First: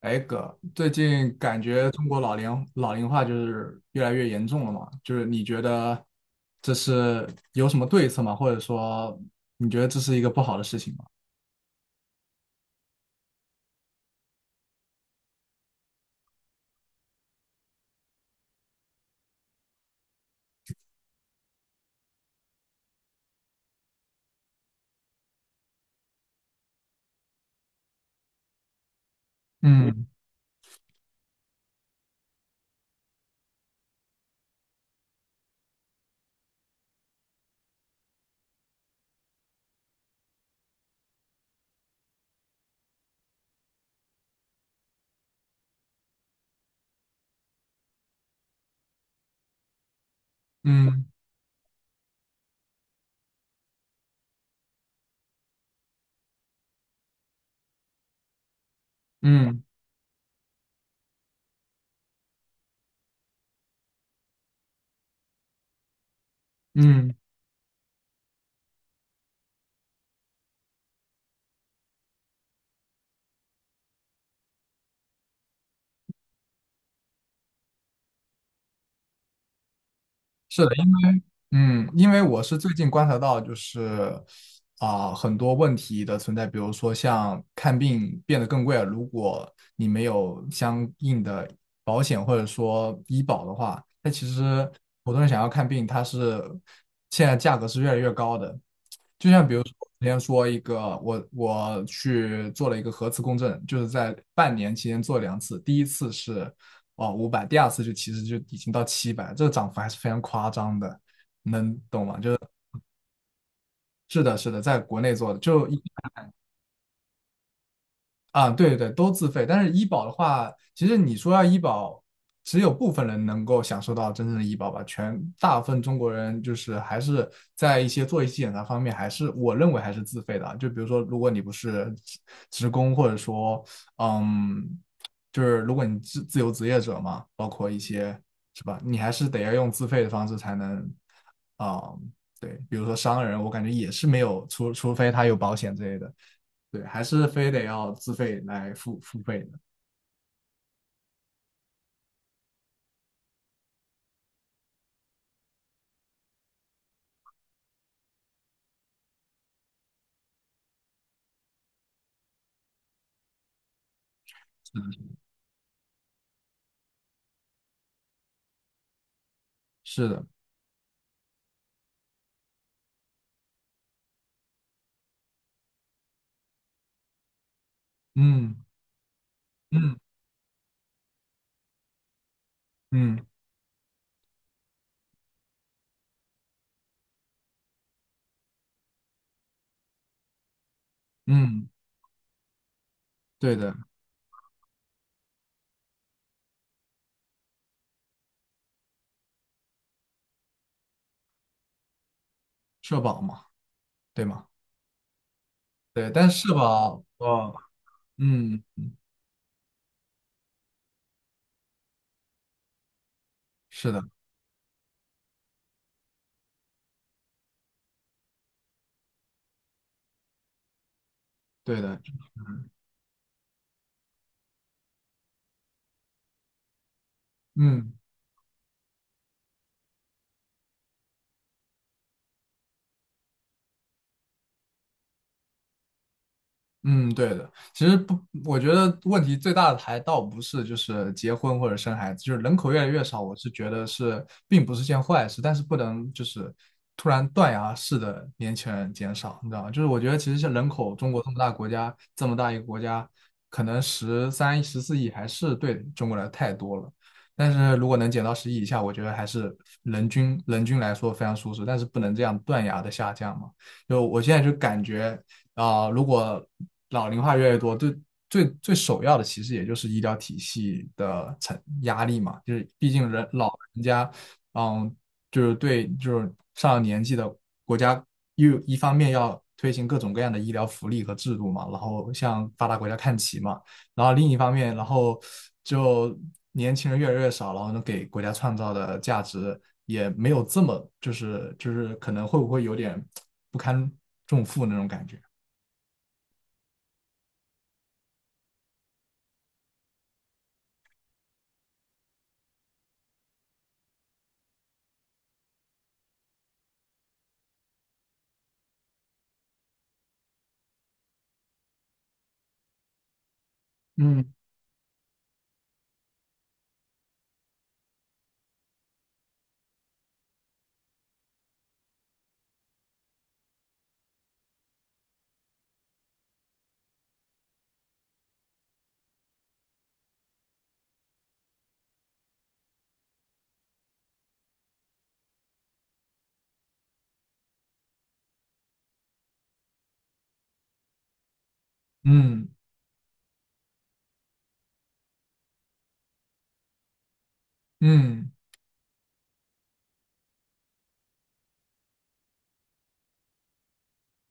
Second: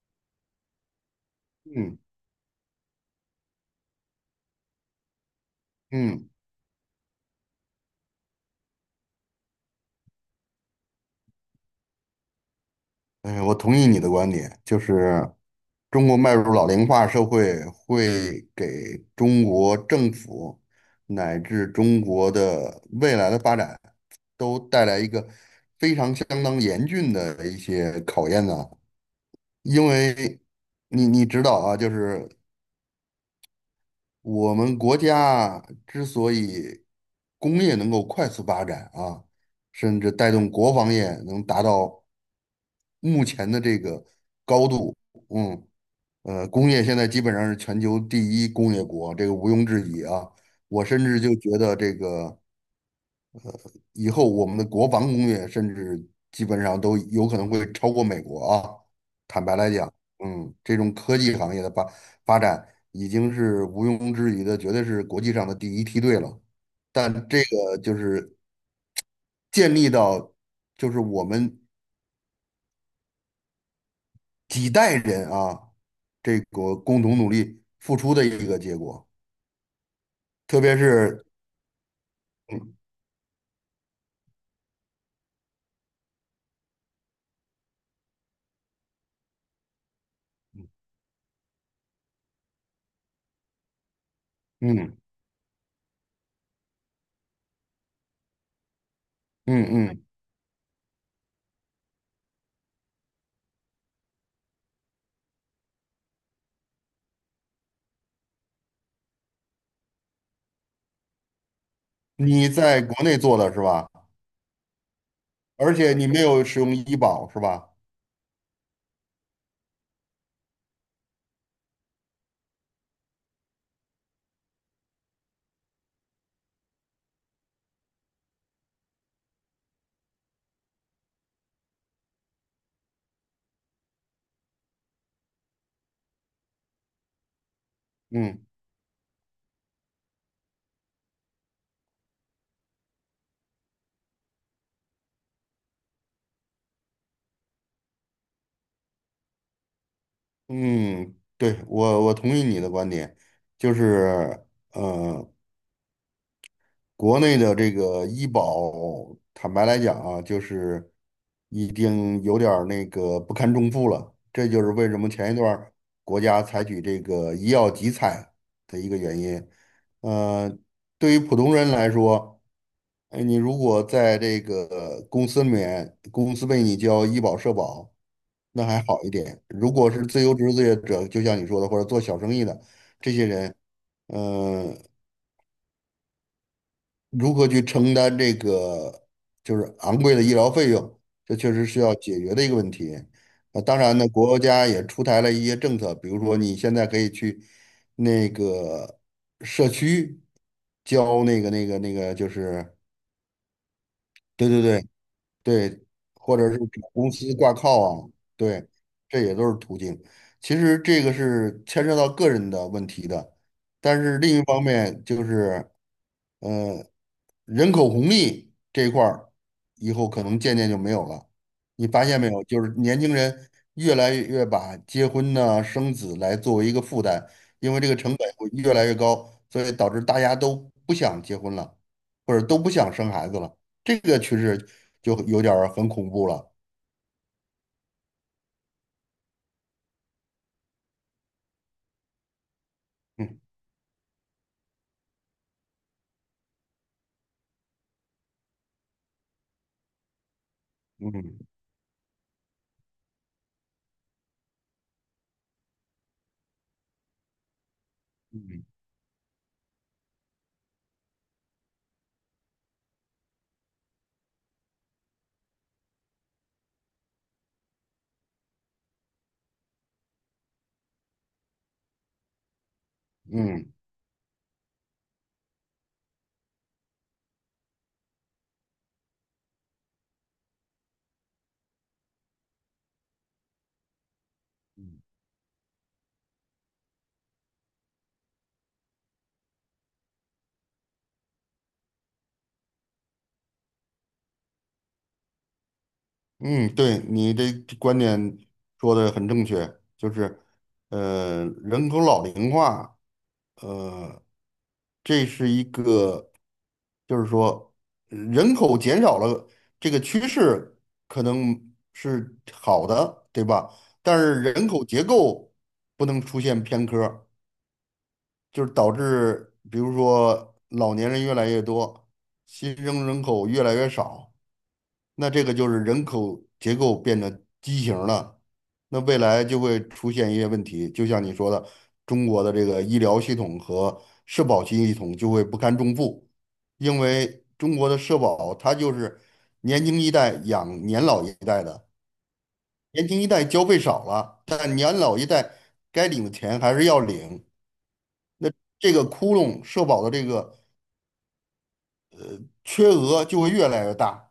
哎哥，最近感觉嗯中国老龄化就是越来越严重了嘛？就是你觉得嗯，这是有什么对策吗？或者说你觉得这是一个不好的事情吗？哎，我同意你的观点，就是中国迈入老龄化社会，会给中国政府乃至中国的未来的发展都带来一个非常相当严峻的一些考验呢。因嗯为你知道啊，就是我们国家之所以工业能够快速发展啊，甚至带动国防业能达到目前的这个高度，嗯，工业现在基本上是全球第一工业国，这个毋庸置疑啊。我甚嗯至就觉得这个以后我们的国防工业甚至基本上都有可能会超过美国啊。坦白嗯来讲，这种科技行业的发展已经是毋庸置疑的，绝对是国际上的第一梯队了。但嗯，这个就是建立到，就是我们几代人啊，这个共同努力付出的一个结果。特是的。别是，嗯，因为我是最嗯近观察到，就是很多问题的存在，比如说像看病变得更贵了，如果你没有相应的保险或者说医保的话，那其实嗯。普通人想要看病，它是现在价格是越来越高的。就像比如说，嗯嗯，之前说一个，我去做了一个核磁共振，就是在半年期间做2次，第一次是哦500 5 0，第二次就其实就已经到700，这个涨幅还是非常夸张的。你在国内做的是吧？是的，是的，在国内做的，就而一且你没有使用医保是吧？啊，对对对，都自费。但是医保的话，其实你说要医保，只有部分人能够享受到真正的医保吧。大部分中国人就是还是在一些做一些检查方面，还是我认为还是自费的啊。就比如说，如果你不是职工，或者说，嗯，就是如果你自由职业者嘛，包括一些嗯。是吧，你还是得要用自费的方式才能，啊、对，比如说商人，我感觉也是没有，除非他有保险之类的。对，还是非得要自费来付费的。嗯，对，我同意你的观点，就是呃，国内的这个医保，坦白来讲啊，就是已经有点儿那个不堪重负了，这就是为什么前一段儿国家采取这个医药集采的一个原因。是的，呃，对于普通人来说，哎，你如果在这个公司里面，公司为你交医保社保。嗯那还好一点。如果嗯是自由职业者，就像你说的，或者做小生意的这嗯些人，嗯、如何去承担这个就是昂贵的医疗费用，这确实嗯，是要解决的一个问题。对那的，当然呢，国家也出台了一些政策，比如说你现在可以去那个社区交那个，就是社保嘛，对吗？对对对，对，对，但或是者社是给保，公司挂哦，靠啊，嗯，对，这也都是途径。其实这个是牵涉到个人的问题的，是但的，是另一方面就是。嗯、呃人口红利这一块儿，以后可能渐渐就没有了。对你的，发现没有？就是年轻人越来越把结婚呢、生子来作为一个负担，因为这个嗯。成本会越来越高，所以导致大家都不想结婚了，或者都不想生孩子了。这个趋势就有点儿很恐怖了。嗯，对的。其实不，我觉得问题最大的还倒不是就是结婚或者生孩子，就是人口越来越少，我嗯是觉得是并不是件坏事，但是不能就是突然断崖式的年轻人减少，你知道吗？就是我觉得其实像人口，中国这么嗯大国家，这么大一个国家，可能13、14亿还是对中国来太多了。但是如果能减到10亿以嗯。下，我觉得还是人均来说非常舒适，但是不能这样断崖的下降嘛。就我现在就感觉。如果老龄化越来越多，最首要的其实也就是医疗体系的承压力嘛，就是毕竟人老嗯人家，嗯，就是对就是上了年纪的国家又一方面要推行各种各样的医疗福利和制度嘛，然后向发达国家看齐嘛，然后另一方面，然嗯。后就年轻人越来越少，然后能给国家创造的价值也没有这么就是可能会不会有点不堪重负那种感觉。嗯，对，你这观点说的很正确，就是，人口老龄化。呃，这是一个，就是说人口减少了，这个趋势可能是好的，对吧？但嗯是人口结构不能出现偏科儿就是导致比如说老年人越来越多，新生人口越来越少。那这个就是人口结构变得畸形了，那未来就会出现一些问题，就像你说的，中国的这个医疗系统和社保系统就会不堪重负，因为中国的社保它就是年轻一代养年老一代的，嗯年轻一代交费少了，但年老一代该领的钱还是要领，嗯，这个窟窿社保的这个缺额就会越来越大，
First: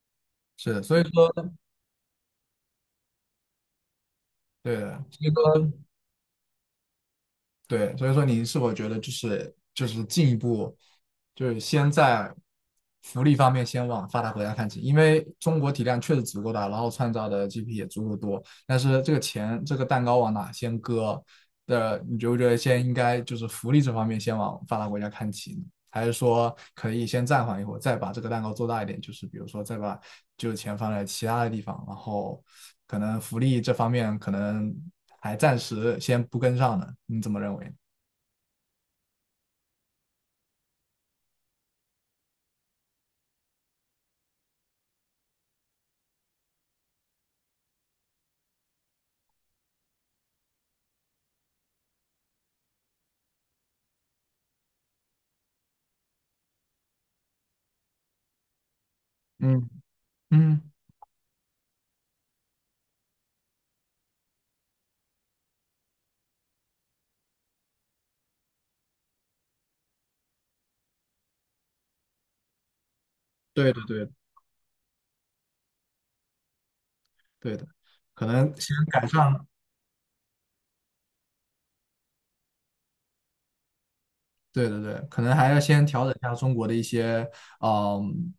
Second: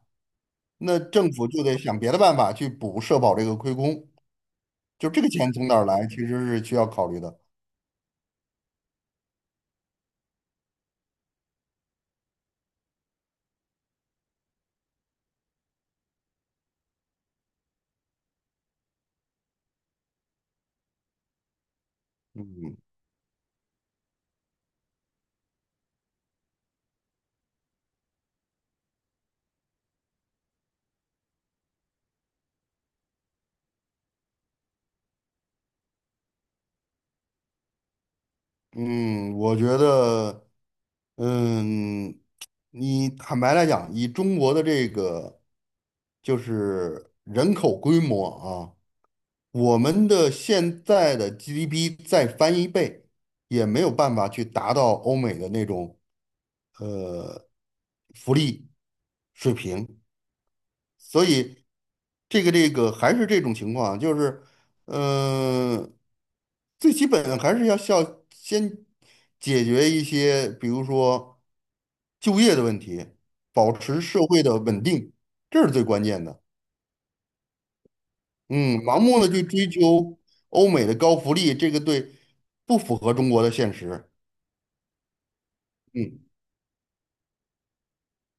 是的，那所以政说，府就得想别的办法去补社保这个亏空。对的，就这所个以钱从说，哪儿来，其实是需要考虑的。对，所以说，您是否觉得就是进一步，就是先在福利方面先往发达国家看齐，因为中国体量确实足够大，然后创造的 GDP 也足够多，但是这个钱这个蛋糕往哪先割的，你觉不觉得嗯先应该就是福利这方面先往发达国家看齐呢？还是说可以先暂缓一会儿，再把这个蛋糕做大一点，就是比如说再把就是钱放在其他的地方，然后可能福利这方面可能还暂时先不跟上呢。你怎么认为？嗯，我觉得，嗯，你坦白来讲，以中国的这个就是人口规模啊，我们的现在的 GDP 再翻一倍，也没有办法去达到欧美的那种福利水嗯平。嗯，所以这个还是这种情况，就是，嗯，最基本的还是要先解决一些，比如说就业的问题，对保的持对的社会的稳定，这是最关键的。对的，可能先嗯，盲改目的去善。追求欧美的高福利，这个对不符合中国的现实。对对对，可能还要先调整嗯，一下中国的一些嗯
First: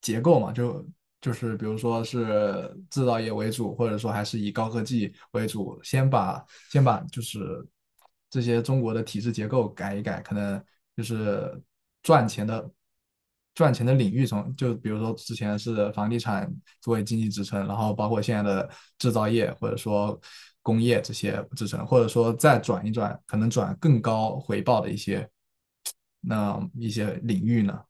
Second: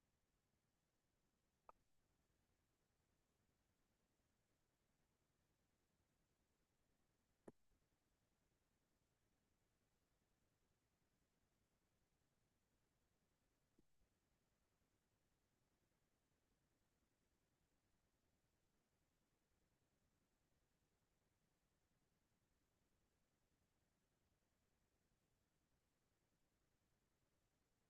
结构嘛，就是比如说是制造业为主，或者说还是以高科技为主，先把就是这些中国的体制结构改一改，可能就是赚钱的赚钱的领域从就比如说之前是房地产作为经济支撑，然后包括现在的制造业或者说工业这些支撑，或者说再转一转，可能转更高回报的那一些领域呢，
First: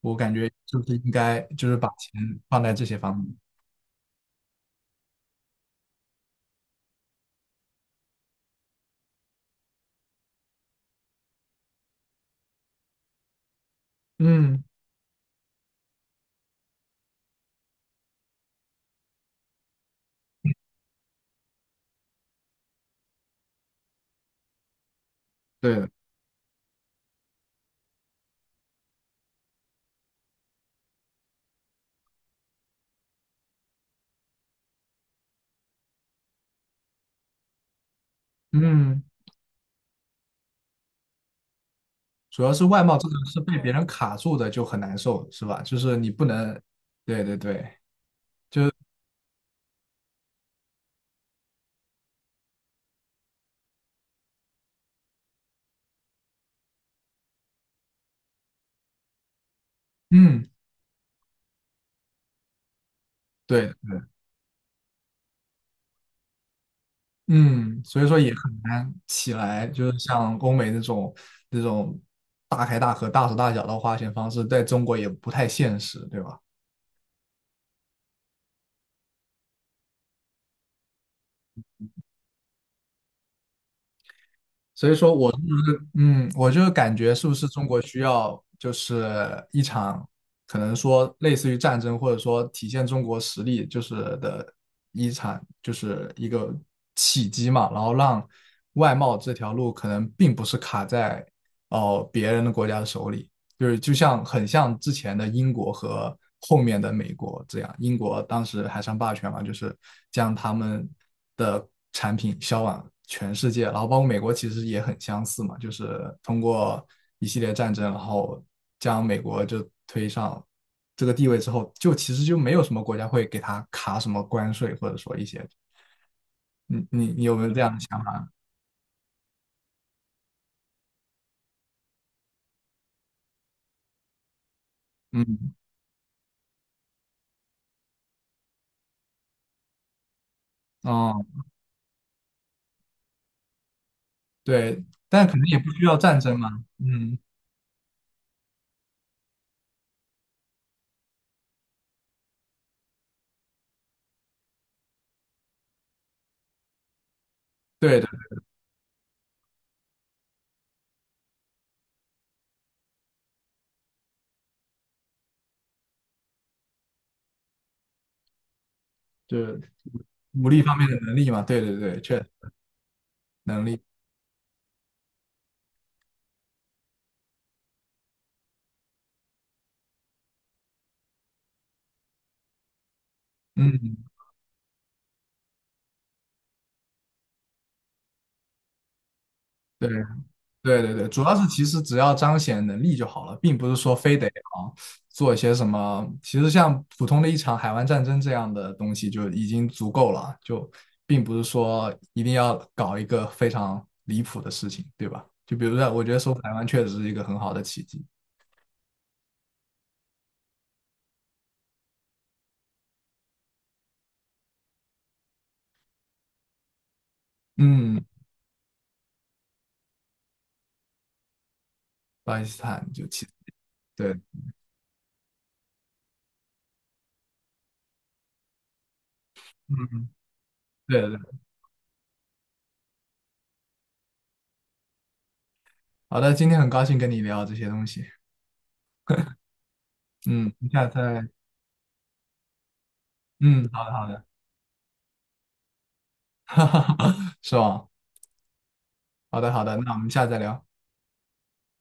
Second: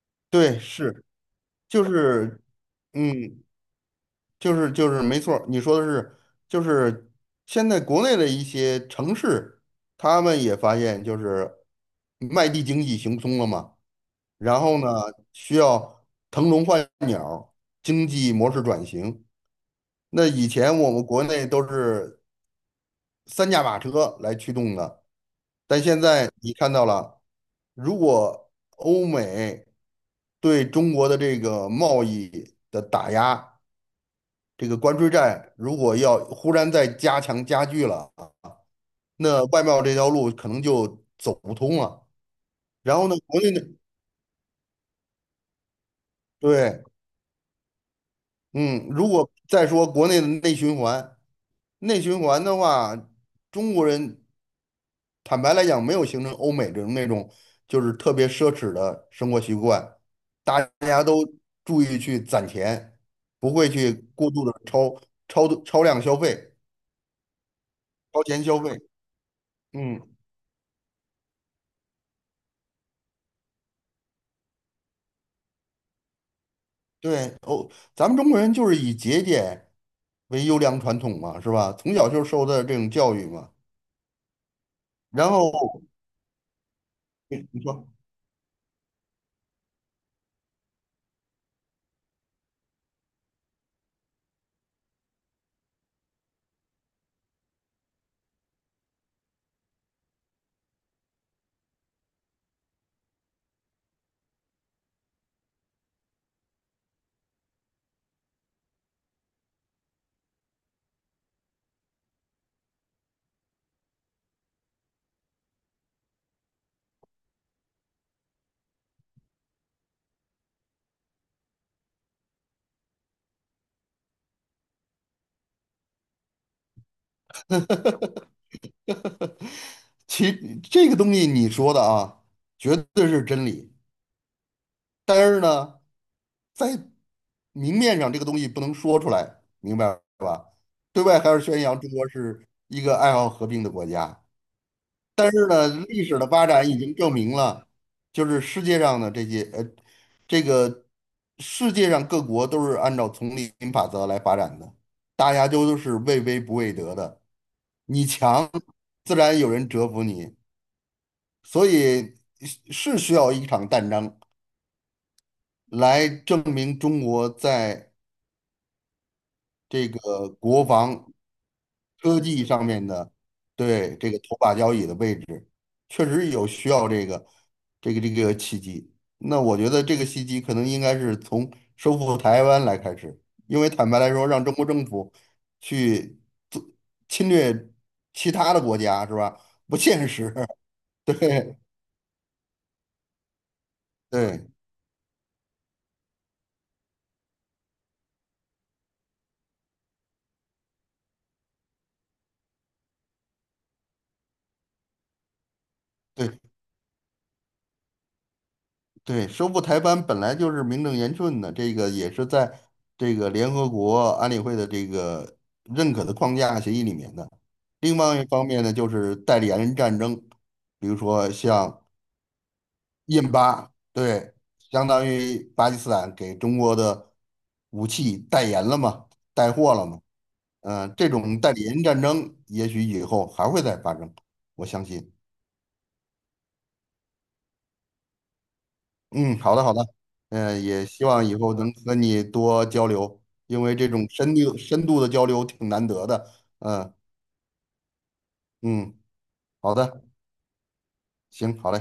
我感觉对，就是是，应该就是就把钱是，放在这些方面。嗯。就是没错儿你说的是，就是现在国内的一些城市，他们也发现就是卖地经济行不通了嘛，然嗯，后呢，需要腾笼换鸟，经济模式转型。那以前我们国内都是三驾马车来驱动的，对但的，现在你看到了，如果欧美对中国的这个贸易的打压。这个关税战如果要忽然再加强加剧了啊，嗯。那外贸这条路可能就走不通了。主要是外然貌后这的呢，国是内被的别人卡住的，就很难受，是吧？就是你不能，对，对对对，嗯，如果再说国内的内循环，内循环的话，中国人坦白来讲没有形成欧美这种那种就是特别奢侈的生活习惯，嗯，大家都注意去攒钱，不对会去对，过度的超度超量消费、嗯，所以说超也很前消费，难起来，就是嗯。像欧美那种大开大合、大手大脚的花钱方式，在中国也不太现实，对吧？对哦，咱们中国人就是以节俭为优良传统嘛，是吧？从小就受的这种教育嘛。所以。然后嗯，我就感觉是不是你你中国说，需要就是一场可能说类似于战争，或者说体现中国实力就是的一场就是一个契机嘛，然后让外贸这条路可能并不是卡在哦、别人的国家的手里，就是就像很像之前的英国和后面的美国这样，英国当时海上霸权嘛，就是将他们的产品销往全世界，然后包括美国其实也很相似嘛，就是通过一系列战争，然后将美国就推上这个地位之后，就其实就没有什么国家会给他卡什么关税，或者说一些，你有没有这样的想法？其这个东西你说的啊，绝对是真理。但是嗯，呢，在明面上这个东西不能说出来，明白吧？对外哦，还是宣扬中国是一个爱好和平的国家。对，但但可能是也呢，不需要历战史的争发嘛，展已经证嗯，明了，就是世界上的这些这个世界上各国都是按照丛林法则来发展的，大家都是畏威不畏德的。对。你的。强，自然有人折服你，所以是需要一场战争来证明中国在就是这个武力国方面的防。能力嘛，对对对，确科实技上面的，能力，对这个头把交椅的位置，确实有需要这个契机。那我觉得这个契机可能应该是从收复台湾来开始，因为坦嗯，白来说，让中国政府去做侵略其他的国家是吧？不对现实。对对 对，主要是对其实只要彰显能力就好了，并不是说非得对啊做一些什么，其实像普通的一场海湾战争这样的东西就已经足够了，就并不是说一定要搞一个非常离谱的事情，对吧？就比如说，我觉得对，收复台湾确实是一个很好的奇迹，对，收复台湾本来就是名正言顺的，这个也是在这个联合国安理会的这个认可的框架协议里面的。另嗯，外一方面呢，就是代理人战争，比如说像巴基斯坦就其印巴，对，对，相当于巴基斯坦给中国的武器代言了嘛，带货了嘛。嗯，对这对对，种代理人战争也许以后还会再发生，我相信。好的，今天很高兴跟你聊这些东西，嗯，好的好的，嗯，也下次希望再。以后能和你多交流，因嗯，为好这的种好的，深度的交流挺难得的。嗯、是吧？嗯，好的好好的，那我的，们下次再聊。行，好嘞。